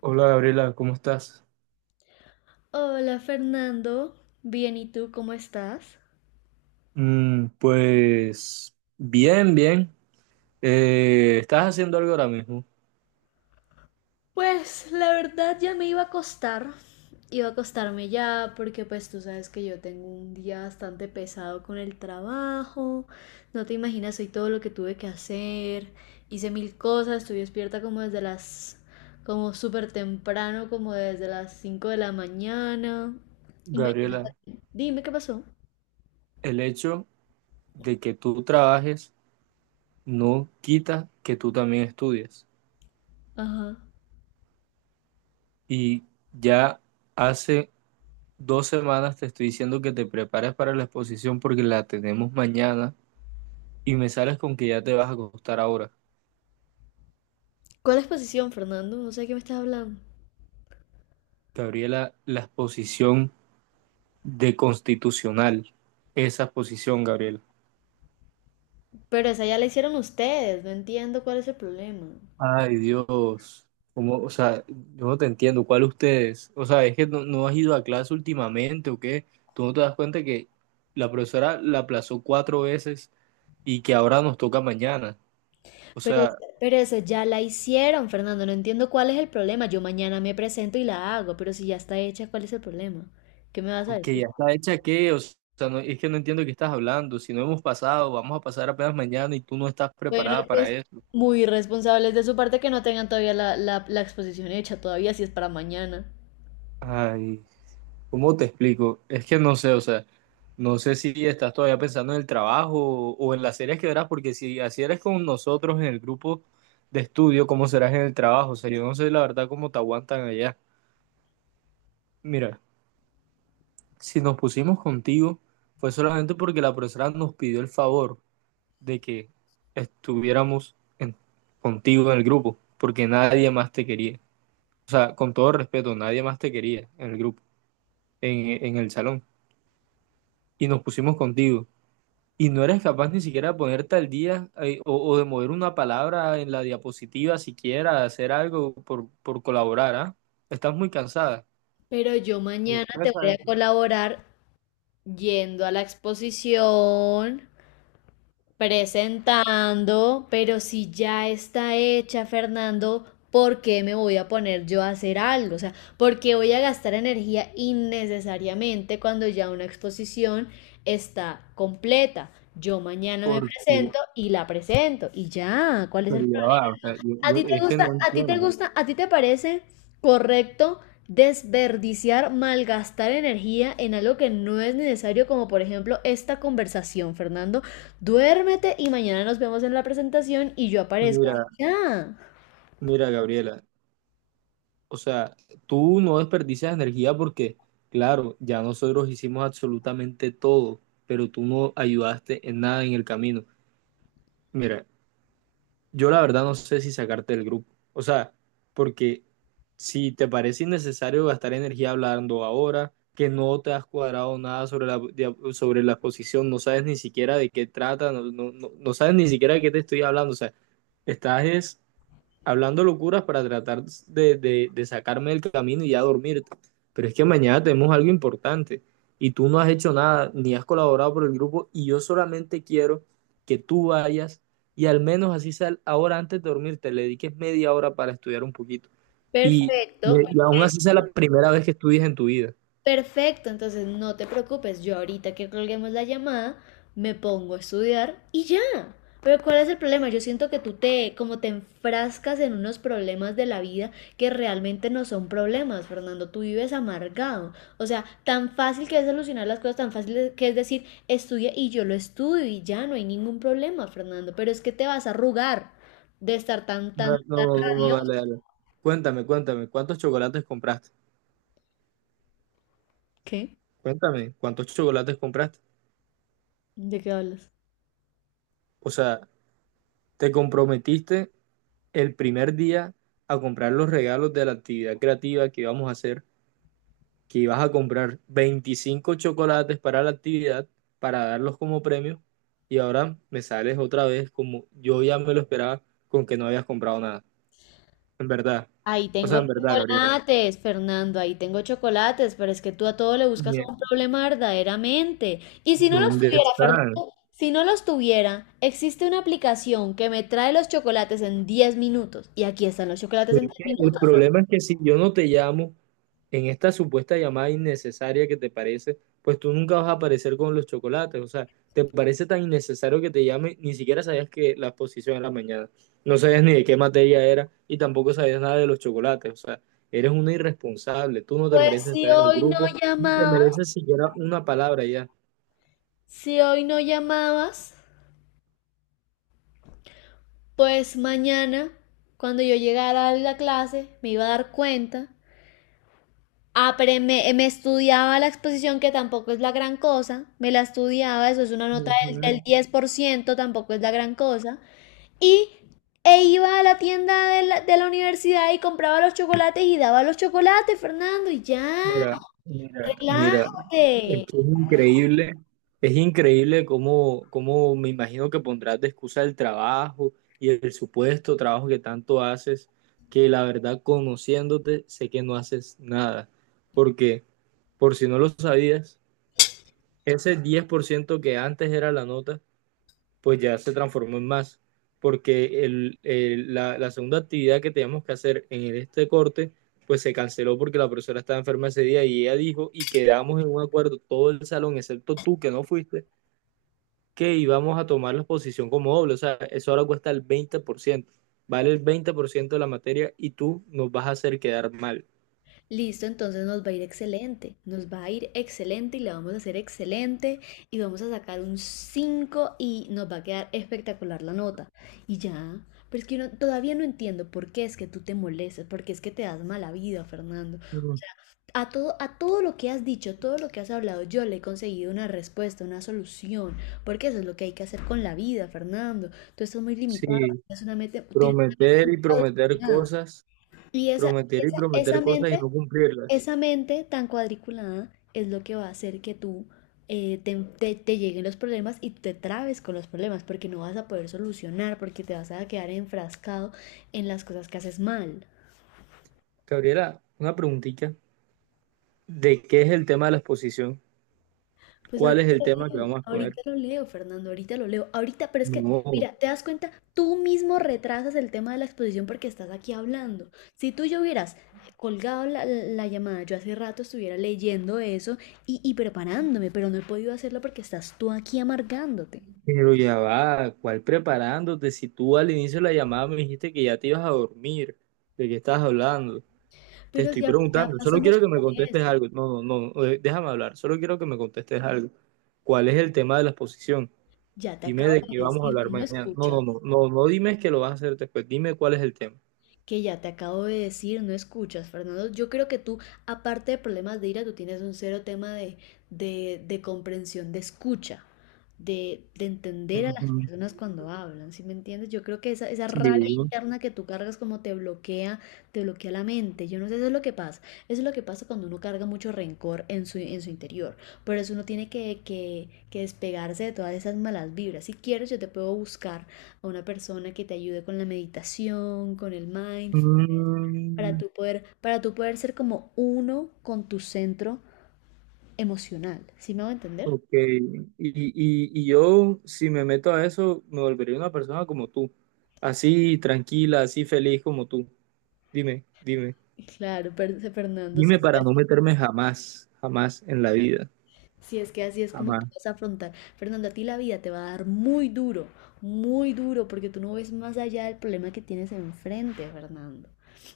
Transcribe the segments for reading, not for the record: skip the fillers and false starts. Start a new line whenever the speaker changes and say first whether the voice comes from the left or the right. right: Hola Gabriela, ¿cómo estás?
left: Hola Fernando, bien, ¿y tú cómo estás?
right: Mm, pues bien, bien. ¿Estás haciendo algo ahora mismo?
left: Pues la verdad ya me iba a acostar, iba a acostarme ya porque pues tú sabes que yo tengo un día bastante pesado con el trabajo, no te imaginas hoy todo lo que tuve que hacer, hice mil cosas, estuve despierta como súper temprano, como desde las 5 de la mañana. Imagínate,
right: Gabriela,
left: dime qué pasó.
right: el hecho de que tú trabajes no quita que tú también estudies.
left: Ajá.
right: Y ya hace 2 semanas te estoy diciendo que te prepares para la exposición porque la tenemos mañana y me sales con que ya te vas a acostar ahora.
left: ¿Cuál exposición, Fernando? No sé de qué me estás hablando.
right: Gabriela, la exposición de constitucional, esa exposición, Gabriela.
left: Pero esa ya la hicieron ustedes, no entiendo cuál es el problema.
right: Ay, Dios. Como, o sea, yo no te entiendo. ¿Cuál ustedes? O sea, es que no, no has ido a clase últimamente o qué. Tú no te das cuenta que la profesora la aplazó 4 veces y que ahora nos toca mañana. O
left: Pero,
right: sea,
left: pero eso ya la hicieron, Fernando. No entiendo cuál es el problema. Yo mañana me presento y la hago, pero si ya está hecha, ¿cuál es el problema? ¿Qué me vas a
right: que
left: decir?
right: ya está hecha qué. O sea, no- es que no entiendo de qué estás hablando. Si no hemos pasado, vamos a pasar apenas mañana y tú no estás
left: Bueno,
right: preparada para
left: pues
right: eso.
left: muy irresponsables de su parte que no tengan todavía la exposición hecha, todavía si es para mañana.
right: Ay. ¿Cómo te explico? Es que no sé, o sea, no sé si estás todavía pensando en el trabajo o en las series que verás, porque si así eres con nosotros en el grupo de estudio, ¿cómo serás en el trabajo? O sea, yo no sé la verdad cómo te aguantan allá. Mira, si nos pusimos contigo fue solamente porque la profesora nos pidió el favor de que estuviéramos en- contigo en el grupo, porque nadie más te quería. O sea, con todo respeto, nadie más te quería en el grupo, en el salón. Y nos pusimos contigo. Y no eres capaz ni siquiera de ponerte al día o, de mover una palabra en la diapositiva siquiera, de hacer algo por, colaborar, ¿ah? Estás muy cansada.
left: Pero yo mañana te
right: Sorpresa
left: voy a
right: eso.
left: colaborar yendo a la exposición. Presentando, pero si ya está hecha, Fernando, ¿por qué me voy a poner yo a hacer algo? O sea, ¿por qué voy a gastar energía innecesariamente cuando ya una exposición está completa? Yo mañana me
right: Porque,
left: presento y la presento y ya, ¿cuál es
right: pero
left: el?
right: ya va, o sea, yo,
left: ¿A ti te
right: es que
left: gusta,
right: no
left: a ti te
right: entiendo.
left: gusta, a ti te parece correcto desperdiciar, malgastar energía en algo que no es necesario, como por ejemplo esta conversación, Fernando? Duérmete y mañana nos vemos en la presentación y yo aparezco.
right: Mira,
left: Ya.
right: mira, Gabriela, o sea, tú no desperdicias energía porque, claro, ya nosotros hicimos absolutamente todo, pero tú no ayudaste en nada en el camino. Mira, yo la verdad no sé si sacarte del grupo. O sea, porque si te parece innecesario gastar energía hablando ahora, que no te has cuadrado nada sobre la, sobre la exposición, no sabes ni siquiera de qué trata, no, no sabes ni siquiera de qué te estoy hablando. O sea, estás es hablando locuras para tratar de, sacarme del camino y ya dormirte. Pero es que mañana tenemos algo importante y tú no has hecho nada, ni has colaborado por el grupo y yo solamente quiero que tú vayas y al menos así sea ahora antes de dormirte, le dediques media hora para estudiar un poquito. Y,
left: Perfecto,
right: y aún
left: perfecto.
right: así sea la primera vez que estudies en tu vida.
left: Perfecto, entonces no te preocupes, yo ahorita que colguemos la llamada me pongo a estudiar y ya. Pero ¿cuál es el problema? Yo siento que tú te como te enfrascas en unos problemas de la vida que realmente no son problemas, Fernando, tú vives amargado. O sea, tan fácil que es solucionar las cosas, tan fácil que es decir, estudia y yo lo estudio y ya no hay ningún problema, Fernando, pero es que te vas a arrugar de estar tan
right: No,
left: tan.
right: no, no, no, dale, dale. Cuéntame, cuéntame, ¿cuántos chocolates compraste?
left: ¿Qué?
right: Cuéntame, ¿cuántos chocolates compraste?
left: ¿De qué hablas?
right: O sea, te comprometiste el primer día a comprar los regalos de la actividad creativa que íbamos a hacer, que ibas a comprar 25 chocolates para la actividad, para darlos como premio, y ahora me sales otra vez como yo ya me lo esperaba con que no habías comprado nada. En verdad.
left: Ahí
right: O sea,
left: tengo
right: en verdad, Gabriela.
left: chocolates, Fernando, ahí tengo chocolates, pero es que tú a todo le buscas un
right: Mierda,
left: problema verdaderamente. Y si no los
right: ¿dónde
left: tuviera,
right: estás?
left: Fernando, si no los tuviera, existe una aplicación que me trae los chocolates en 10 minutos. Y aquí están los chocolates en
right: Pero
left: diez
right: el
left: minutos.
right: problema es que si yo no te llamo, en esta supuesta llamada innecesaria que te parece, pues tú nunca vas a aparecer con los chocolates. O sea, te parece tan innecesario que te llame, ni siquiera sabías que la exposición era mañana. No sabías ni de qué materia era y tampoco sabías nada de los chocolates. O sea, eres una irresponsable. Tú no te
left: Pues
right: mereces
left: si
right: estar en el
left: hoy no
right: grupo, ni te
left: llamabas,
right: mereces siquiera una palabra ya.
left: si hoy no llamabas, pues mañana, cuando yo llegara a la clase, me iba a dar cuenta. Ah, pero me estudiaba la exposición, que tampoco es la gran cosa. Me la estudiaba, eso es una nota
right: Ujú.
left: del 10%, tampoco es la gran cosa. Y e iba a la tienda de la universidad y compraba los chocolates y daba los chocolates, Fernando, y ya,
right: Mira, mira, mira. Es
left: relájate.
right: que es increíble cómo, cómo me imagino que pondrás de excusa el trabajo y el supuesto trabajo que tanto haces, que la verdad conociéndote sé que no haces nada, porque por si no lo sabías, ese 10% que antes era la nota pues ya se transformó en más, porque el, la, la segunda actividad que teníamos que hacer en este corte, pues se canceló porque la profesora estaba enferma ese día y ella dijo, y quedamos en un acuerdo todo el salón, excepto tú que no fuiste, que íbamos a tomar la exposición como doble, o sea, eso ahora cuesta el 20% vale el 20% de la materia y tú nos vas a hacer quedar mal.
left: Listo, entonces nos va a ir excelente, nos va a ir excelente y la vamos a hacer excelente y vamos a sacar un 5 y nos va a quedar espectacular la nota. Y ya, pero es que yo no, todavía no entiendo por qué es que tú te molestas, por qué es que te das mala vida, Fernando. O
right: Mm.
left: sea, a todo lo que has dicho, todo lo que has hablado, yo le he conseguido una respuesta, una solución, porque eso es lo que hay que hacer con la vida, Fernando. Tú estás muy limitado,
right: Sí,
left: tienes una mente
right: prometer
left: muy
right: y prometer
left: cuadriculada.
right: cosas,
left: Y esa,
right: prometer y
left: esa, esa
right: prometer cosas y
left: mente
right: no cumplirlas.
left: esa mente tan cuadriculada es lo que va a hacer que tú te lleguen los problemas y te trabes con los problemas porque no vas a poder solucionar, porque te vas a quedar enfrascado en las cosas que haces mal.
right: Gabriela, una preguntita. ¿De qué es el tema de la exposición?
left: Pues
right: ¿Cuál es el tema que vamos a exponer?
left: ahorita lo leo, Fernando, ahorita lo leo, ahorita, pero es que,
right: No,
left: mira, te das cuenta, tú mismo retrasas el tema de la exposición porque estás aquí hablando. Si tú yo hubieras colgado la llamada, yo hace rato estuviera leyendo eso y preparándome, pero no he podido hacerlo porque estás tú aquí amargándote.
right: pero ya va, ¿cuál preparándote? Si tú al inicio de la llamada me dijiste que ya te ibas a dormir, ¿de qué estás hablando? Te
left: Pero
right: estoy
left: ya
right: preguntando, solo
left: pasamos
right: quiero que me
left: por
right: contestes
left: eso.
right: algo. No, no, no, déjame hablar, solo quiero que me contestes algo. ¿Cuál es el tema de la exposición?
left: Ya te
right: Dime
left: acabo
right: de qué
left: de
right: vamos a
left: decir que
right: hablar
left: no
right: mañana. No, no,
left: escuchas.
right: no, no, no dime que lo vas a hacer después, dime cuál es el tema.
left: Que ya te acabo de decir, no escuchas, Fernando. Yo creo que tú, aparte de problemas de ira, tú tienes un cero tema de comprensión, de escucha, de entender a las
right: Ujú.
left: personas cuando hablan, ¿sí me entiendes? Yo creo que esa
right: Sí.
left: rabia interna que tú cargas como te bloquea la mente. Yo no sé, eso es lo que pasa. Eso es lo que pasa cuando uno carga mucho rencor en su interior. Por eso uno tiene que despegarse de todas esas malas vibras. Si quieres, yo te puedo buscar a una persona que te ayude con la meditación, con el mindfulness,
right: Mm.
left: para tú poder ser como uno con tu centro emocional. ¿Sí me va a entender?
right: Ok, y yo si me meto a eso, me volvería una persona como tú, así tranquila, así feliz como tú. Dime, dime,
left: Claro, per- Fernando, sí,
right: dime para no
left: sí.
right: meterme jamás, jamás en la vida,
left: Si es que así es como tú
right: jamás.
left: vas a afrontar. Fernando, a ti la vida te va a dar muy duro, porque tú no ves más allá del problema que tienes enfrente, Fernando.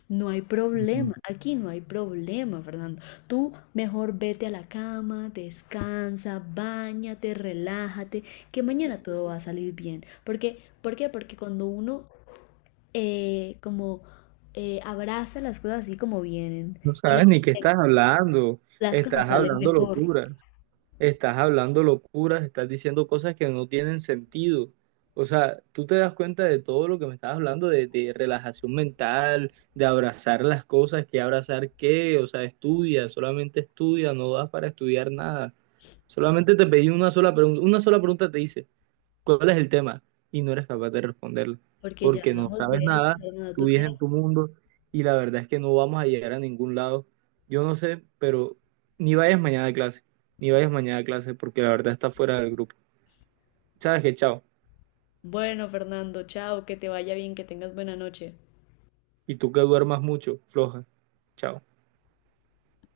left: No hay problema,
right: Ujú.
left: aquí no hay problema, Fernando. Tú mejor vete a la cama, descansa, bañate, relájate, que mañana todo va a salir bien. Porque, ¿por qué? Porque cuando uno como abraza las cosas así como vienen
right: No
left: y las,
right: sabes ni qué
left: las cosas
right: estás
left: salen
right: hablando
left: mejor.
right: locura. Estás hablando locuras, estás diciendo cosas que no tienen sentido. O sea, tú te das cuenta de todo lo que me estás hablando, de, relajación mental, de abrazar las cosas, que abrazar qué, o sea, estudia, solamente estudia, no das para estudiar nada. Solamente te pedí una sola pregunta te hice cuál es el tema y no eres capaz de responderlo,
left: Porque ya
right: porque no
left: hablamos de
right: sabes nada,
left: esto, Fernando.
right: tú
left: Tú
right: vives en
left: tienes...
right: tu mundo y la verdad es que no vamos a llegar a ningún lado. Yo no sé, pero ni vayas mañana a clase, ni vayas mañana a clase porque la verdad está fuera del grupo. Sabes que chao,
left: Bueno, Fernando, chao, que te vaya bien, que tengas buena noche.
right: y tú que duermas mucho, floja, chao.